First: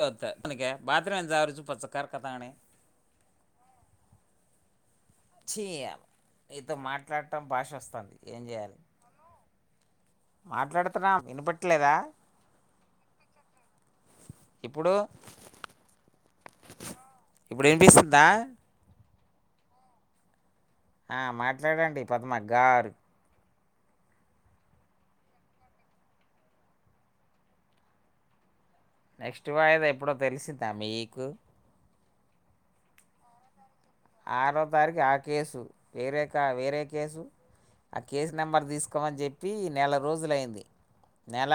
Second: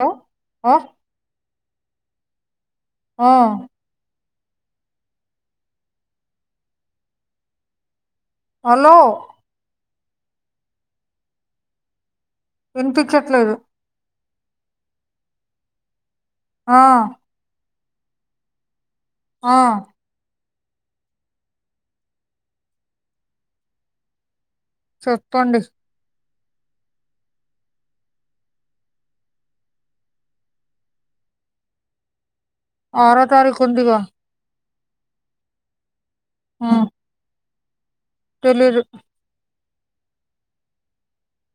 Hello తనకి ఆ బాత్రూమెంత [unintelligible] పచ్చకార్ కథానే ఆ చెయ్యాల నీతో మాట్లాట్టం భాషొస్తాంది. హలో మాట్లాడ్తున్నా వినపిట్లేదా. వినిపించట్లేదు. ఇప్పుడు ఆ అప్పుడపిసిందా ఆ ఆ మాట్లాడండి పద్మగ్గారు చెప్పండి నెక్స్ట్ వాయిద ఎప్పుడో తెలిసిందా మీకు అర తారఖు కొందిగా తారికి ఆ కేసు వేరే కా వేరే కేసు ఆ కేసు నెంబర్ తెలీదు తీసుకోమని చెప్పిన వి నెల రోజులు అయింది నెల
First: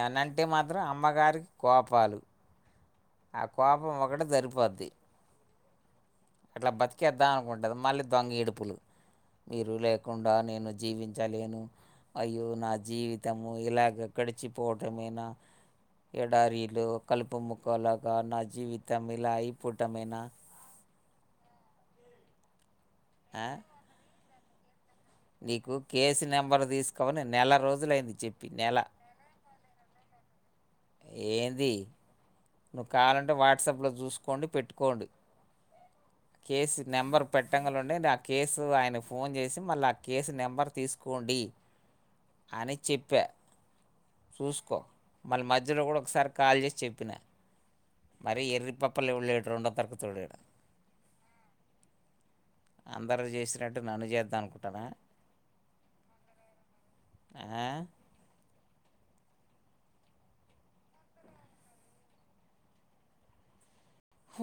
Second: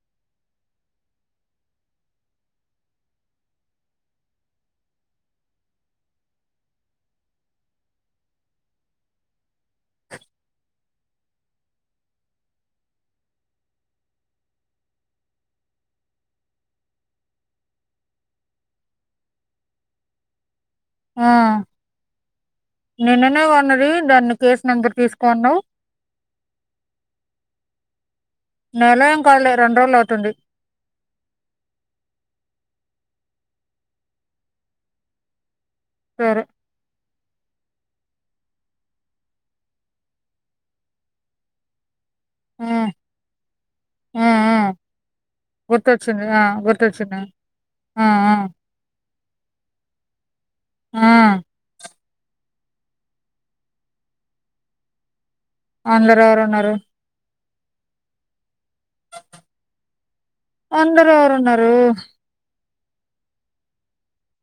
ఎవనంటే మాత్రం అమ్మగారికి కోపాలు ఆ కోపం ఒకటి సరిపోద్ది అట్లా బతికేద్దా అనుకుంటుంది మళ్ళీ దొంగ ఏడుపులు మీరు లేకుండా నేను జీవించలేను అయ్యో నా జీవితము ఇలాగ గడిచిపోవటమైనా ఎడారీలు కలుపు ముక్కలాగా నా జీవితం ఇలా అయిపోవటమైనా ఆ నిన్ననే ఆ? కొన్నది దాన్ని కేస్ నంబర్ నీకు కేసు నెంబరు తీసుకవని నెల రోజులైంది చెప్పి నెల ఏం కాలే రెండు రోజులు అవుతుంది ఏంది నువ్వు కావాలంటే వాట్సాప్లో చూసుకోండి పెట్టుకోండి సరే కేసు నెంబర్ పెట్టంగ ఉండే ఆ కేసు ఆయనకు ఫోన్ చేసి మళ్ళీ ఆ కేసు నెంబర్ తీసుకోండి ఆ అని చెప్పా చూసుకో మళ్ళీ మధ్ గుర్తు వచ్చింది ఆ గుర్తు వచ్చింది ఆ ఆ పప్పల్లి ఉ రెండో తర్కుతులిడం ఆ అందరూ చేసినట్టు నన్ను చేద్దా అనుకుంటున్నా అందరు ఎవరున్నారు ఏ అందరు ఎవరున్నారు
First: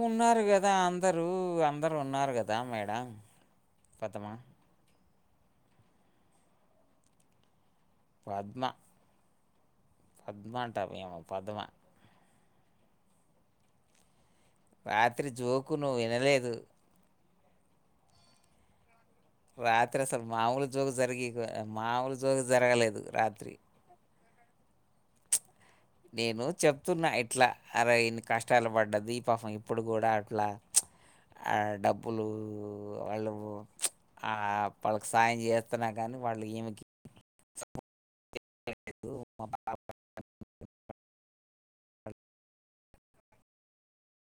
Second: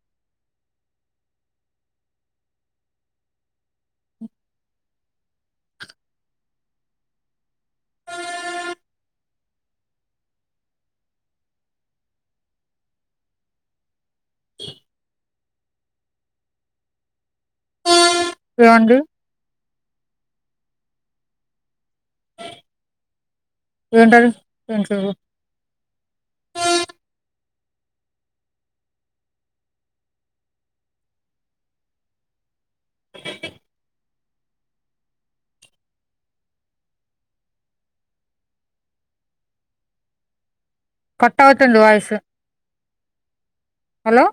ఉన్నారు కదా అందరూ అందరు ఉన్నారు కదా మేడం పద్మా పద్మ పద్మ అంట ఇయమా పద్మ రాత్రి జోకు నువ్వు వినలేదు ఏవండి రాత్రి అసలు మాముూలు జోగు జరిగి మామూలు జోక్ జరగలేదు రాత్రి తెలిసేది నేను చెప్తున్నా ఇట్లా అర ఇన్ని కష్టాలు పడ్డది ఈ పాపం ఇప్పుడు కూడా అట్లా డబ్బులు వాళ్ళు వాళ్ళకి సాయం చేస్తున్నా కానీ వాళ్ళు ఏమి ఎ కట్ అవుతుంది వాయిస్ హలో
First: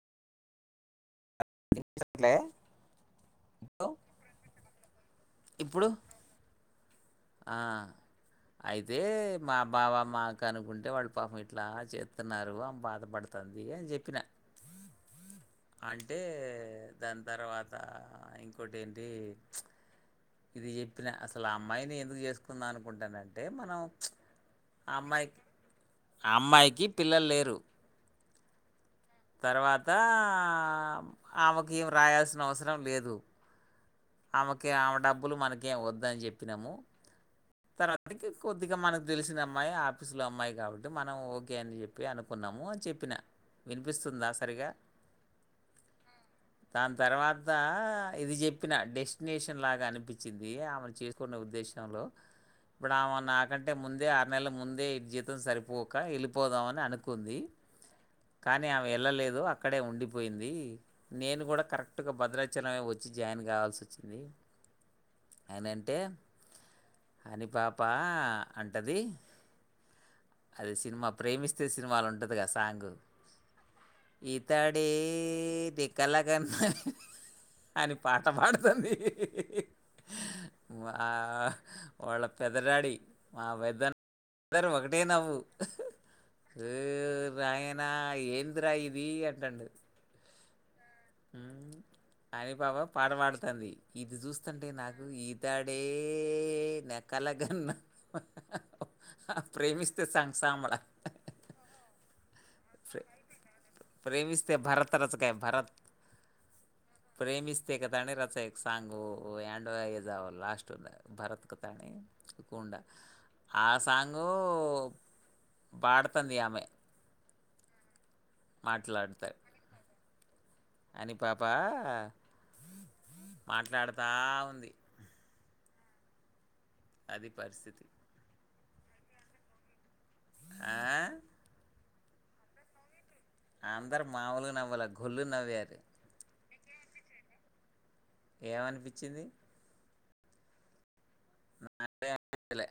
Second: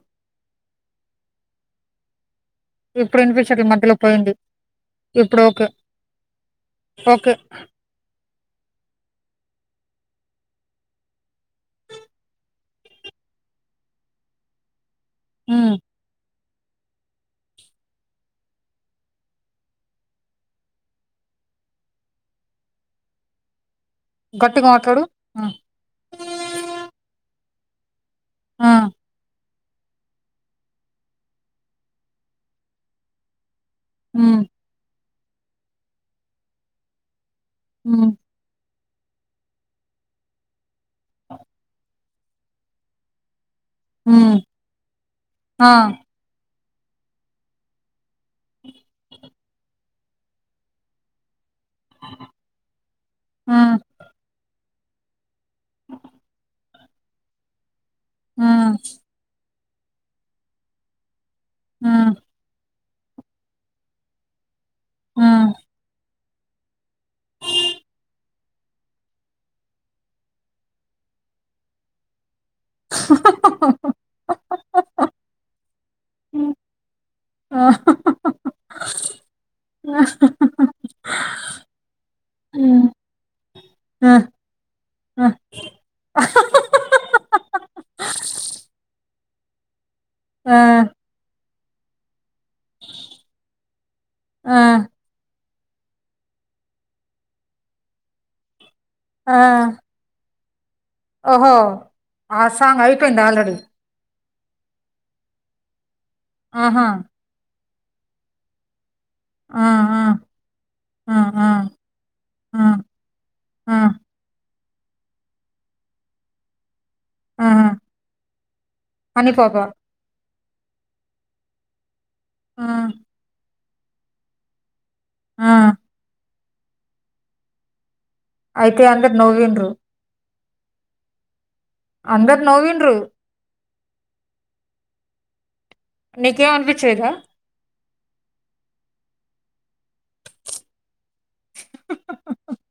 వినిపించట్లే ఇప్పుడు వినిపించాలే ఈ మధ్యలో పోయింది ఇప్పుడు ఓకే ఓకే ఆ, అయితే మా బావ మా కనుకుంటే వాడు పాపం ఇట్లా చేస్తున్నారు అమే బాధపడుతుంది అని చెప్పిన ఉమ్ అంటే దాని తర్వాత ఇంకోటి ఏంటి ఇది చెప్పిన అసలు ఆ అమ్మాయిని ఎందుకు చేసుకుందాం అనుకుంటానంటే మనం గట్టిగా ఆ మాట్లాడు అమ్మాయికి ఆ ఆ అమ్మాయికి పిల్లలు లేరు ఆ తర్వాతా ఆమెకు ఏం రాయాల్సిన అవసరం లేదు. ఉమ్ ఆమెకి ఆమె డబ్ మనకేం వద్దని చెప్పినము. తన ఉమ్ [inaudible] కొద్దిగ మన తెలిసిన అమ్మాయి ఆఫీసులో అమ్మాయి కాబట్టి మనం ఓకే అని చెప్పి అనుకున్నాము. చెప్పిన వినిపిస్తుందా ఉమ్ సరిగా ఆ దాని తర్వాత ఇది చెప్ చెప్పిన డెస్టినేషన్ లాగా అనిపించింది ఆమె చేసుకునే ఉద్దేశం లో ఇప్పుడు ఆమె ఆ నాకంటే ముందే ఆరు నెలల ముం అదే జీతం సరిపోక ఎళ్ళిపోదామని అనుకుంది. ఆ కానీ అమే ఎళ్ళలేదు అ అక్కడే ఉండిపోయింది. నేను కూడా ఆ కరెక్ట్గా భద్రాచలం మే వ జాయిన్ కావాల్సిసోచ్చింది. నేనంటే అంటే అని పాపా అంటది అది సినిమా ప్రేమిస్తే సినిమాల ఉంటది. సాంగు ఇతడే నే ఉమ్, కలగన్నది. ఆ ఆ అని పాట పాడ్ మా వాళ్ళ పెద్దడాడి మా పెద్ద అ ఇద్దరు ఒకటే నవ్వు నాయన ఏంది రా ఇది అంటండు ఆ అని పాపం పాట పాడుతంది ఇది చూస్తుంటే ఆ నాకు ఏ ఇతడే నా కలగన్న ఆ ప్రేమిస్తే సాంగ్ సామల ఓహో ఆ సాంగ్ అయిపోయింది ఆల్రెడీ ప్రేమస్తే భరత రసకాయ భరత్ ఆహా తె కదండీ రచయిత సాంగూ ఆ ఓయండో ఇగ ఆ సావాలె లాస్టు ఆ భరత్ కు ఆ కాని కూండ ఆ సాంగు పాడతంది ఇగ ఆమె ఉ మాట్లాడుతాయ్ అని పాపా ఆ మాట్లాడుతా ఉంది అ అది పరిస్థితి అయితే అందరు నవిండ్రు ఆ అందర్ నవ్విండ్రు అందరు మామూలు నవ్వాల గుళ్ళు నవ్వారు నీకేమనిపిచేద ఏమనిపిచింది నాకె అనిపితలే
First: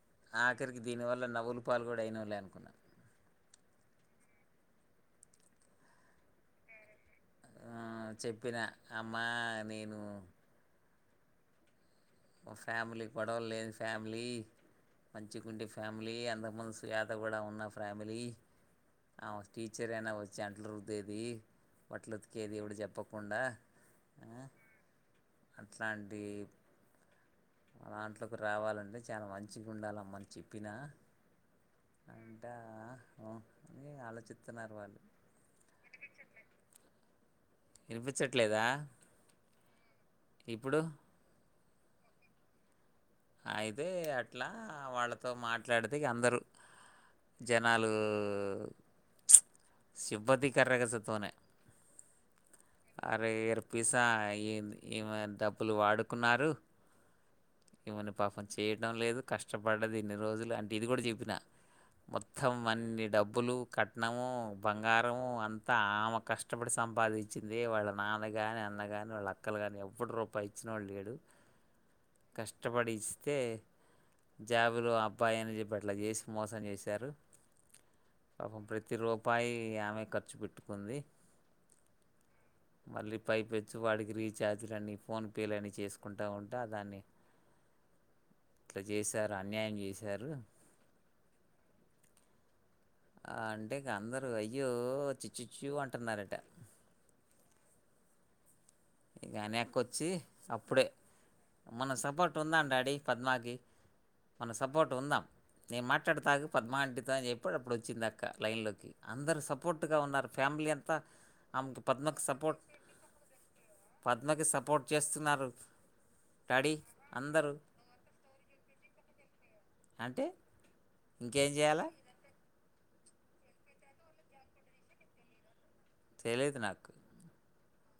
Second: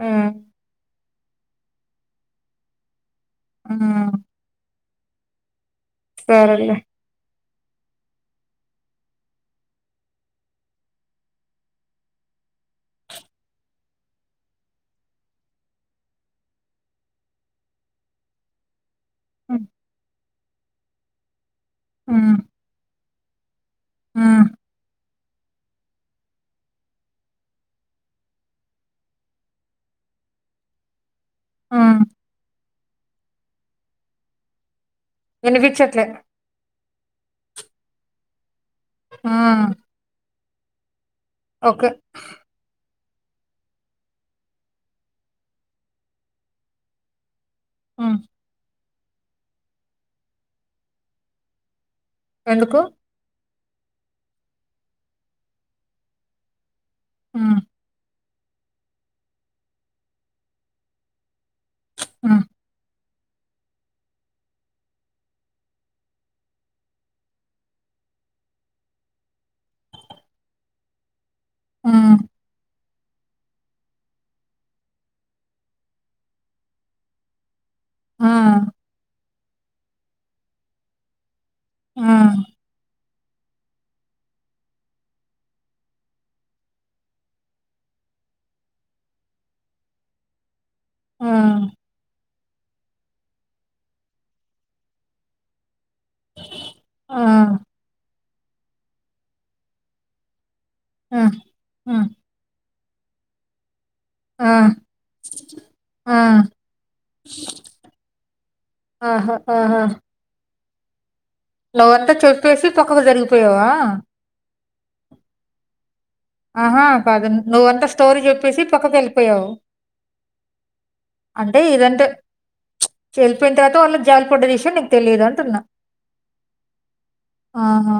హ్మ్ ఆఖరికి దీనివల్ల నవ్వులు పాలు కూడా అయినవులే అనుకున్నా అందగాడు సరేలే ఆ చెప్పిన అమ్మా నేను మా ఫ్యామిలీ గొడవలు లేని, ఫ్యామిలీ మంచి గుండె ఫ్యామిలీ, అంతముందు స్వేత కూడా ఉన్న ఫ్యామిలీ. ఆమక్ హ్మ్ టీచరేనా వచ్ చెంట్లురుద్దెది బట్లు ఉతికేది ఈవిడ చెప్పక్ ప్పుండా ఆ అట్లాంటి మాదంట్లోకి రావాలంటే చాలా మంచిగా ఉండాలమ్మని చెప్పినా. హ్మ్. అంటా ఒ అని ఆలోచితున్నారు వాళ్ళు వినిపిచట్లే ఇనిపిచట్లేదా ఆ ఇప్పుడు ఒకే అయితే అట్లా వాళ్ళతో మాట్లాడితే ఇగ అందరు జనాలు హ్మ్. సిబ్బతి కర్రగసతోనె ఎందుకు? అరేరు పిసా ఏ ఏ డబ్బులు వాడుకున్నారు హ్మ్. ఇన్న పాపం చేయటం లేదు కష్టపడ్డదు ఎన్ని రోజులు అంటే ఇది కూడా చెప్పిన హ్మ్. మొత్తం అన్ని డబ్బు అబ్బులు కట్నము బంగారము అంతా ఆమె కష్టపడి సంపాదించు వచ్చింది వాళ్ళ నాన్న కాని అన్న కాని వాళ్ళ అక్కలు కాని ఎవడు రూపాయి ఇచ్చినా వాళ్ళు లేడు హ్మ్. కష్టపడి ఇస్తే జాబులు అబ్బాయిని చెప్పి అట్లా చేసి మోసం చేశారు అ హ్మ్. ప్రతి రోగ ఉపాయి ఆమె ఖర్చు పెట్టుకుంది ఆ మళ్ళీ పైపచ్చు వాడికి రీఛార్జ్లన్నీ ఫోన్పేలున్నీ చేసుకుంటూ ఉంటా దాన్ని ఇట్లా చేశారు అన్యాయం చేశారు ఆ ఆ అంటే ఇకా అందరు వెయ్యో చిచ్చు చిచ్చు అంట పట్టన్నారట హ్మ్. ఇ నే ఎక్కొచ్చి అప్పుడే హ్మ్. మన హ్మ్. సపోర్ట్ ఉందాం డాడీ పద్మాగి మన హ్మ్. సపోర్ట్ ఉందాం నేను మాట్లాడే హ్మ్. తాగు పద్మావంటిత అని చెప్పడు అప్పుడు వచ్చింది అక్క లైన్లోకి ఆహా! అందరుూ సపోర్ట్గా ఉన్నారు ఫ్యామిలీ అంతా త్త నవంతా చూలిసి పక్కకు జరిగిపోయవారు పద్మాకి సపోర్ట్ చేస్తున్నారు డాడీ ఆహా పద అందరూ నువ్వంటే స్టోరీ చెప్పేసి పక్కకి వెళ్ళిపోయావు అంటే ఇంకేం చేయాలా చళ్ళిపోయిన తర్వాత వాళ్ళు జాలిపడ్డ విషయం నీకు తెలియదు అంటున్నా తెలియదు నాకు ఆహా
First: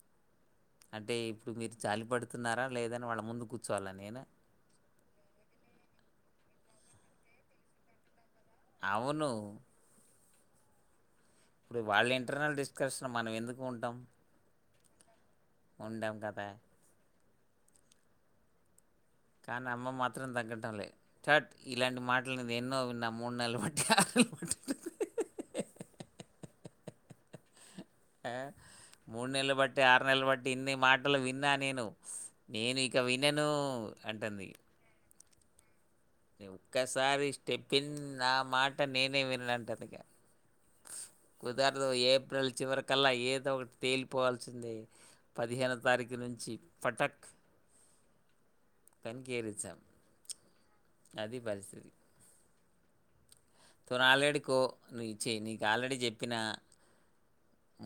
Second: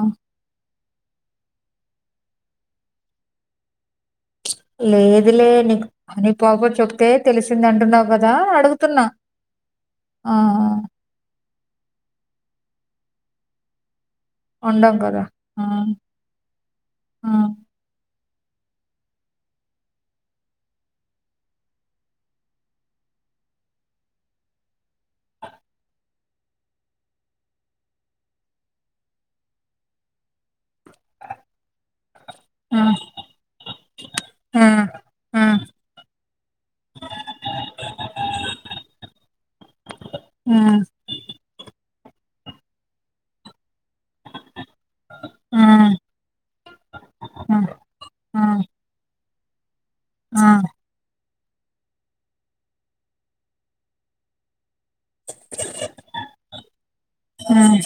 అంటే ఇప్పుడు మీరు జాలి పడుతున్నారా లేదని వాళ్ళ ముందు కూర్చోవాలా నేను లేదు లే నీ నీ పోప చెప్తే తెలిసింద అంటున్నావు క అదా అడుగుతున్నా అవును ఆ ఇప్పుడు వాళ్ళ ఇంటర్నల్ డిస్కషన్ మనం ఎందుకు ఉంటాం అందం కదా ఆ! ఉండం కదా ఆ! కానీ అమ్మ మాత్రం తగ్గడంలే చట్ ఇలాంటి మాటలుది ఎన్నో విన్నా మూడు నెలలు బట్టి ఆరు నెలలు పట్టి ఆ మూడు నెలలు బట్టి ఆరు నెలలు బట్టి ఇన్ని మాటలు విన్నా నేను నేను ఆ! ఇక వినను అంటుంది ఆ! ఆ ఒక్కసారి స్టెపిన్ నా మాట నేనే వినంట ఇంటది కుదరదు ఏప్రిల్ చివరకల్లా ఏదో ఒక తేలిపోవాల్సిందే ఆ! ఆ! పదిహేనో తారీఖు నుంచి పటక్ ఆ! ఆ అన్కీరించాం [unintelligible] ఆ అదీ పరిస్థితి తను ఆల్రెడీ కో నువిచ్చే నీకు ఆల్రెడీ చెప్పిన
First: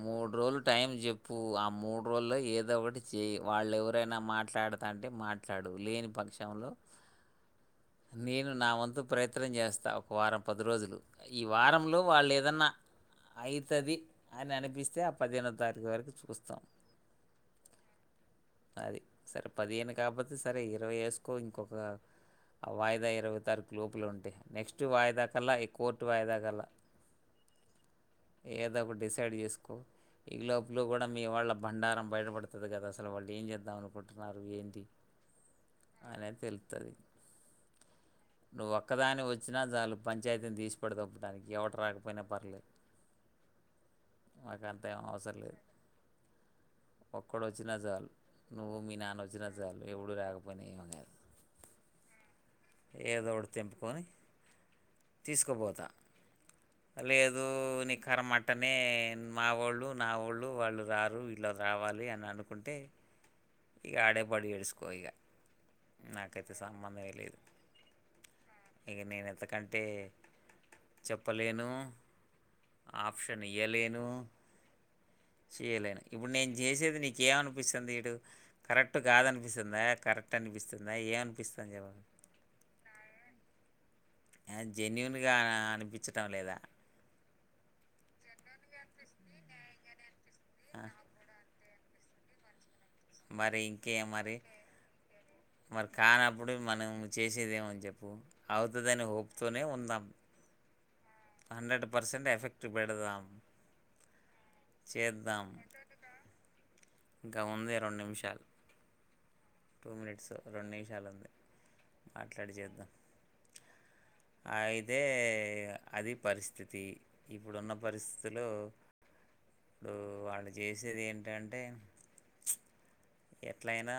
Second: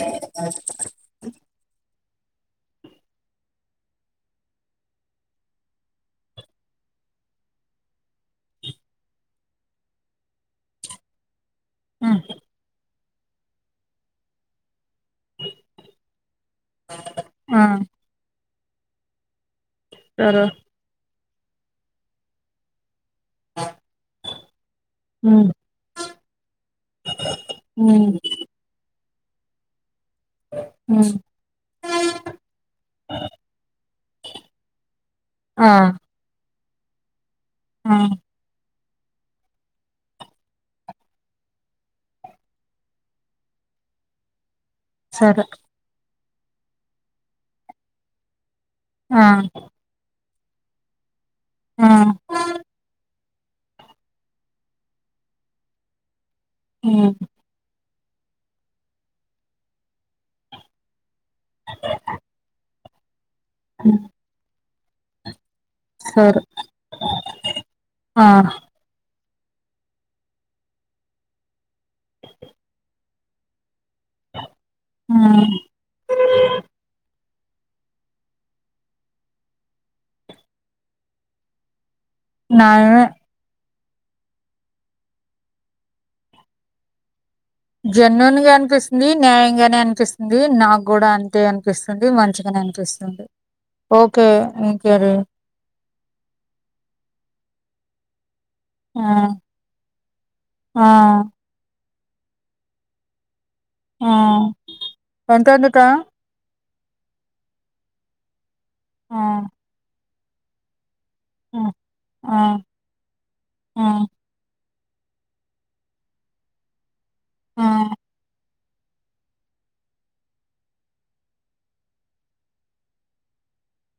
మూడు రోజులు టైం చెప్పు అ మూడు రోజుల్లో ఏదో ఓటి చేయి వాళ్ళు ఎవరైనా మాట్లాడతాంటే అంటే మాట్లాడు లేని పక్షంలో నేను నా వంతు ప్రయత్నం జేస్తా ఒక వారం పది రోజులు ఈ వారంలో ఆ! వాళ్ళు ఏదన్నా అఇతది అని అనిపిస్తే ఆ పదిహేనో తారీఖు వరకు చూస్తాం ఆ అది సరె పదిహేను కాకపోతే సరే ఇరవై ఏసు కో ఇంకొక వాయిదా ఇరవయ్యో తారీకు లోపల ఉంటే నెక్స్ట్ వాయిదా హ్మ్. కల్లా హైకోర్టు వాయిదా గల ఊ ఏదో ఒకటి డిసైడ్ చేసుకో ఇ లోపల కూడా హ్మ్. మీ వాళ్ళ బండారం బయటపడుతుంది కదా అసలు వాళ్ళు ఏం చేద్దాం అనుకుంటున్నారు ఏంటి ఆ ద ఆ! నువ్వు ఒక్కదాని ఓచ్చినా జాలు పంచాయతీని తీసి పడదొబ్బుత ఎవడు రాకపోయినా పర్లేదు మాకంత ఏ అవసరం సరే. లేదు ఒక్కడోచ్చినా జాలు నువ్వు మీ నానా ఆ! నోచ్చిన జాలు ఎవడు రాక పనేమీలేదు ఆ ఏదోటి తెంపుకొని తీసుకోపోత హ్మ్. లేదు నిఖరమట్టనే మా ఓళ్ళు నా ఓళ్ళు వాళ్ళు రారు ఇట్ల రావాలి అని అనుకుంటే ఇక ఆడేపడి ఏడుసుకో ఇగ సరే. నాకైతే సంబంధం ఏ లేదు ఆ! ఇగ నేను అయితే కంటే చెప్పలేను ఆప్షన్ ఇయాలేను హ్మ్. చేయలేను ఇప్పుడు నేను చేసేది నీకేమ అనిపిస్తుంది ఇడు కరెక్ట్ కాదనిపిస్తుందా కరెక్ట్ అనిపిస్తుందా ఏవనిపిస్తుంది చెప్పు న్యాయమే అ జన్యునుగ అ అనిపించటము లేదా జన్యునుగా గానే అనిపిస్తుంది న్యాయంగానే అనిపిస్తు ది ఆ! నాగూడా అంతే అని పిస్తుంది మంచిగనే అనిపిస్తు అదే మరి ఇంకే ఓకే ఇంకేది కానప్పుడుమనం చేసేదేముంది చెప్పు అవుతుందిని ఆ! హోప్తోనే ఉందాం ఆ! హండ్రెడ్ పర్సెంట్ ఎఫెక్ట్ పెడదాం ఆ చేద్దాం. ఎంత అయ్యింది టైం ఇంకా ఉందే రెండు నిమిషాలు ఆ టూ మనిట్స్ రెండు నిమిషాలు ఆ! ఆ! మాట్లాడి చేద్దాం ఆ! ఆ అదే అది పరిస్థితి ఆ! ఇప్పుడున్న పరిస్థితులో ఇప్పుడు వాళ్ళు చేసేది ఏంటంటే ఎట్లయినా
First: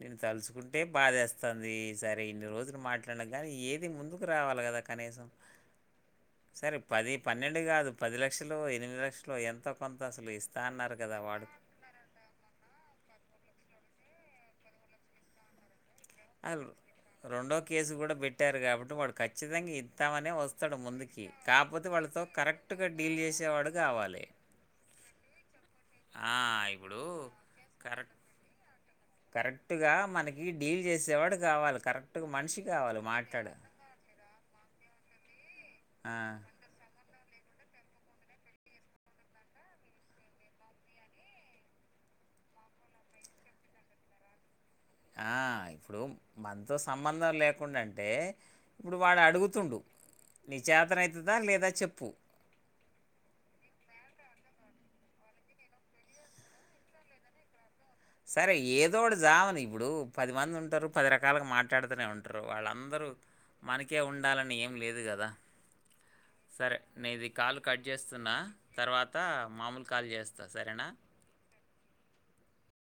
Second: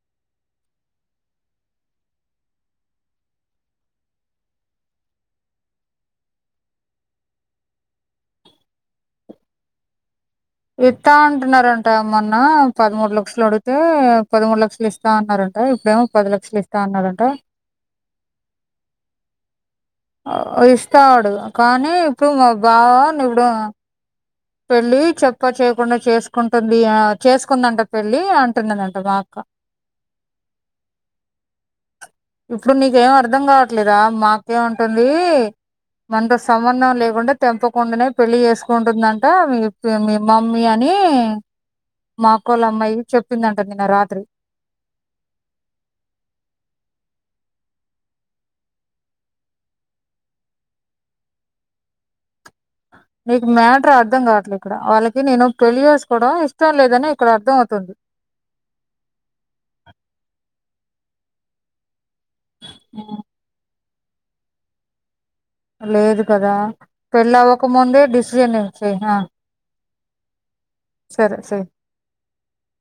నేను తలుచుకుంటే బాదేస్తోంది సరే ఇన్ని రోజులు మాట్లాడిన కానీ ఏది ముందుకు రావాలి కదా కనీసం సరే పది పన్నెండు కాదు పది లక్షలు ఎనిమిది లక్షలు ఎంత కొంత అసలు అన్నారు ఇస్తా కదా వాడు ఉంటున్నారంటమొన్న పదమూడు లక్షలు అడుగు పదమూడు లక్షలు ఇస్తా అన్నారంట ఇప్పుడేమో అసలు ఇస్తా అన్నారంట. రెండో కేసు కూడా పెట్టారు కాబట్టి వాడు ఖచ్చితంగా ఇ ఇస్తామనే ఆహ్, వస్తాడు ముందుకి ఇస్తాడు కాకపోతే కానీ వాళ్ళతో ఇప్పుడు మా కరెక్ట్ గా డీల్ చేసేవాడు కావాలి వెళ్లి చెప్ప చెప్పా చేయకుండా ఆ, చేసుకుంటుంది ఇప్పుడు చేసుకుందంట కరెక్ట్ పెళ్ళి అంటున్నదంట మా అక్క కరెక్ట్గా మనకి డీల్ చేసేవాడు కావాలి కరెక్ట్గా మనిషి ఇప్పుడు కావాలి నీకేం అర్ధం మాట్లాడు కావట్లేదా మా అక్క ఏం ఏంది ఆ. మనతో సంబంధం లేకుండా తెంపకుండానే పెళ్ళి చేసుకుంటుందంట ట మీ మమ్మీ అని మా కోళ్ళ అమ్మాయి చెప్పిందంట నిన్న రాత్రి అహ ఇప్పుడు మనతో సంబంధం లేకుండా అంటే ఇప్పుడు వాడు అడుగుతుడు నిచాతన అవుతుందా లేదా చెప్పు నీకు మ్యాటర్ అర్థం కావట్లే ఇక్కడ వాళ్ళకి నేను పెళ్లి చేేసుకోవడం ఇష్టం లేదని ఇక్కడ అర్థం అవుతుంది సరే ఏదోడు ఒకటి జావని ఇప్పుడు పది మంది ఉంటు ఉంటారు పది రకాలుగా మాట్లాడుతూనే ఉంటారు రు వాళ్ళందరూ మనకి కే ఉండాలని ఏం లేదు కదా లేదు కదా సరే నేను ఇది పెళ్ళి కాలు అవ్వక కట్ ముందే చేస్తున్నా డిసిజన్ చేయి తర్వాత ఆ, మామూలు కాల్ చేస్తా సరేనా సరే సరే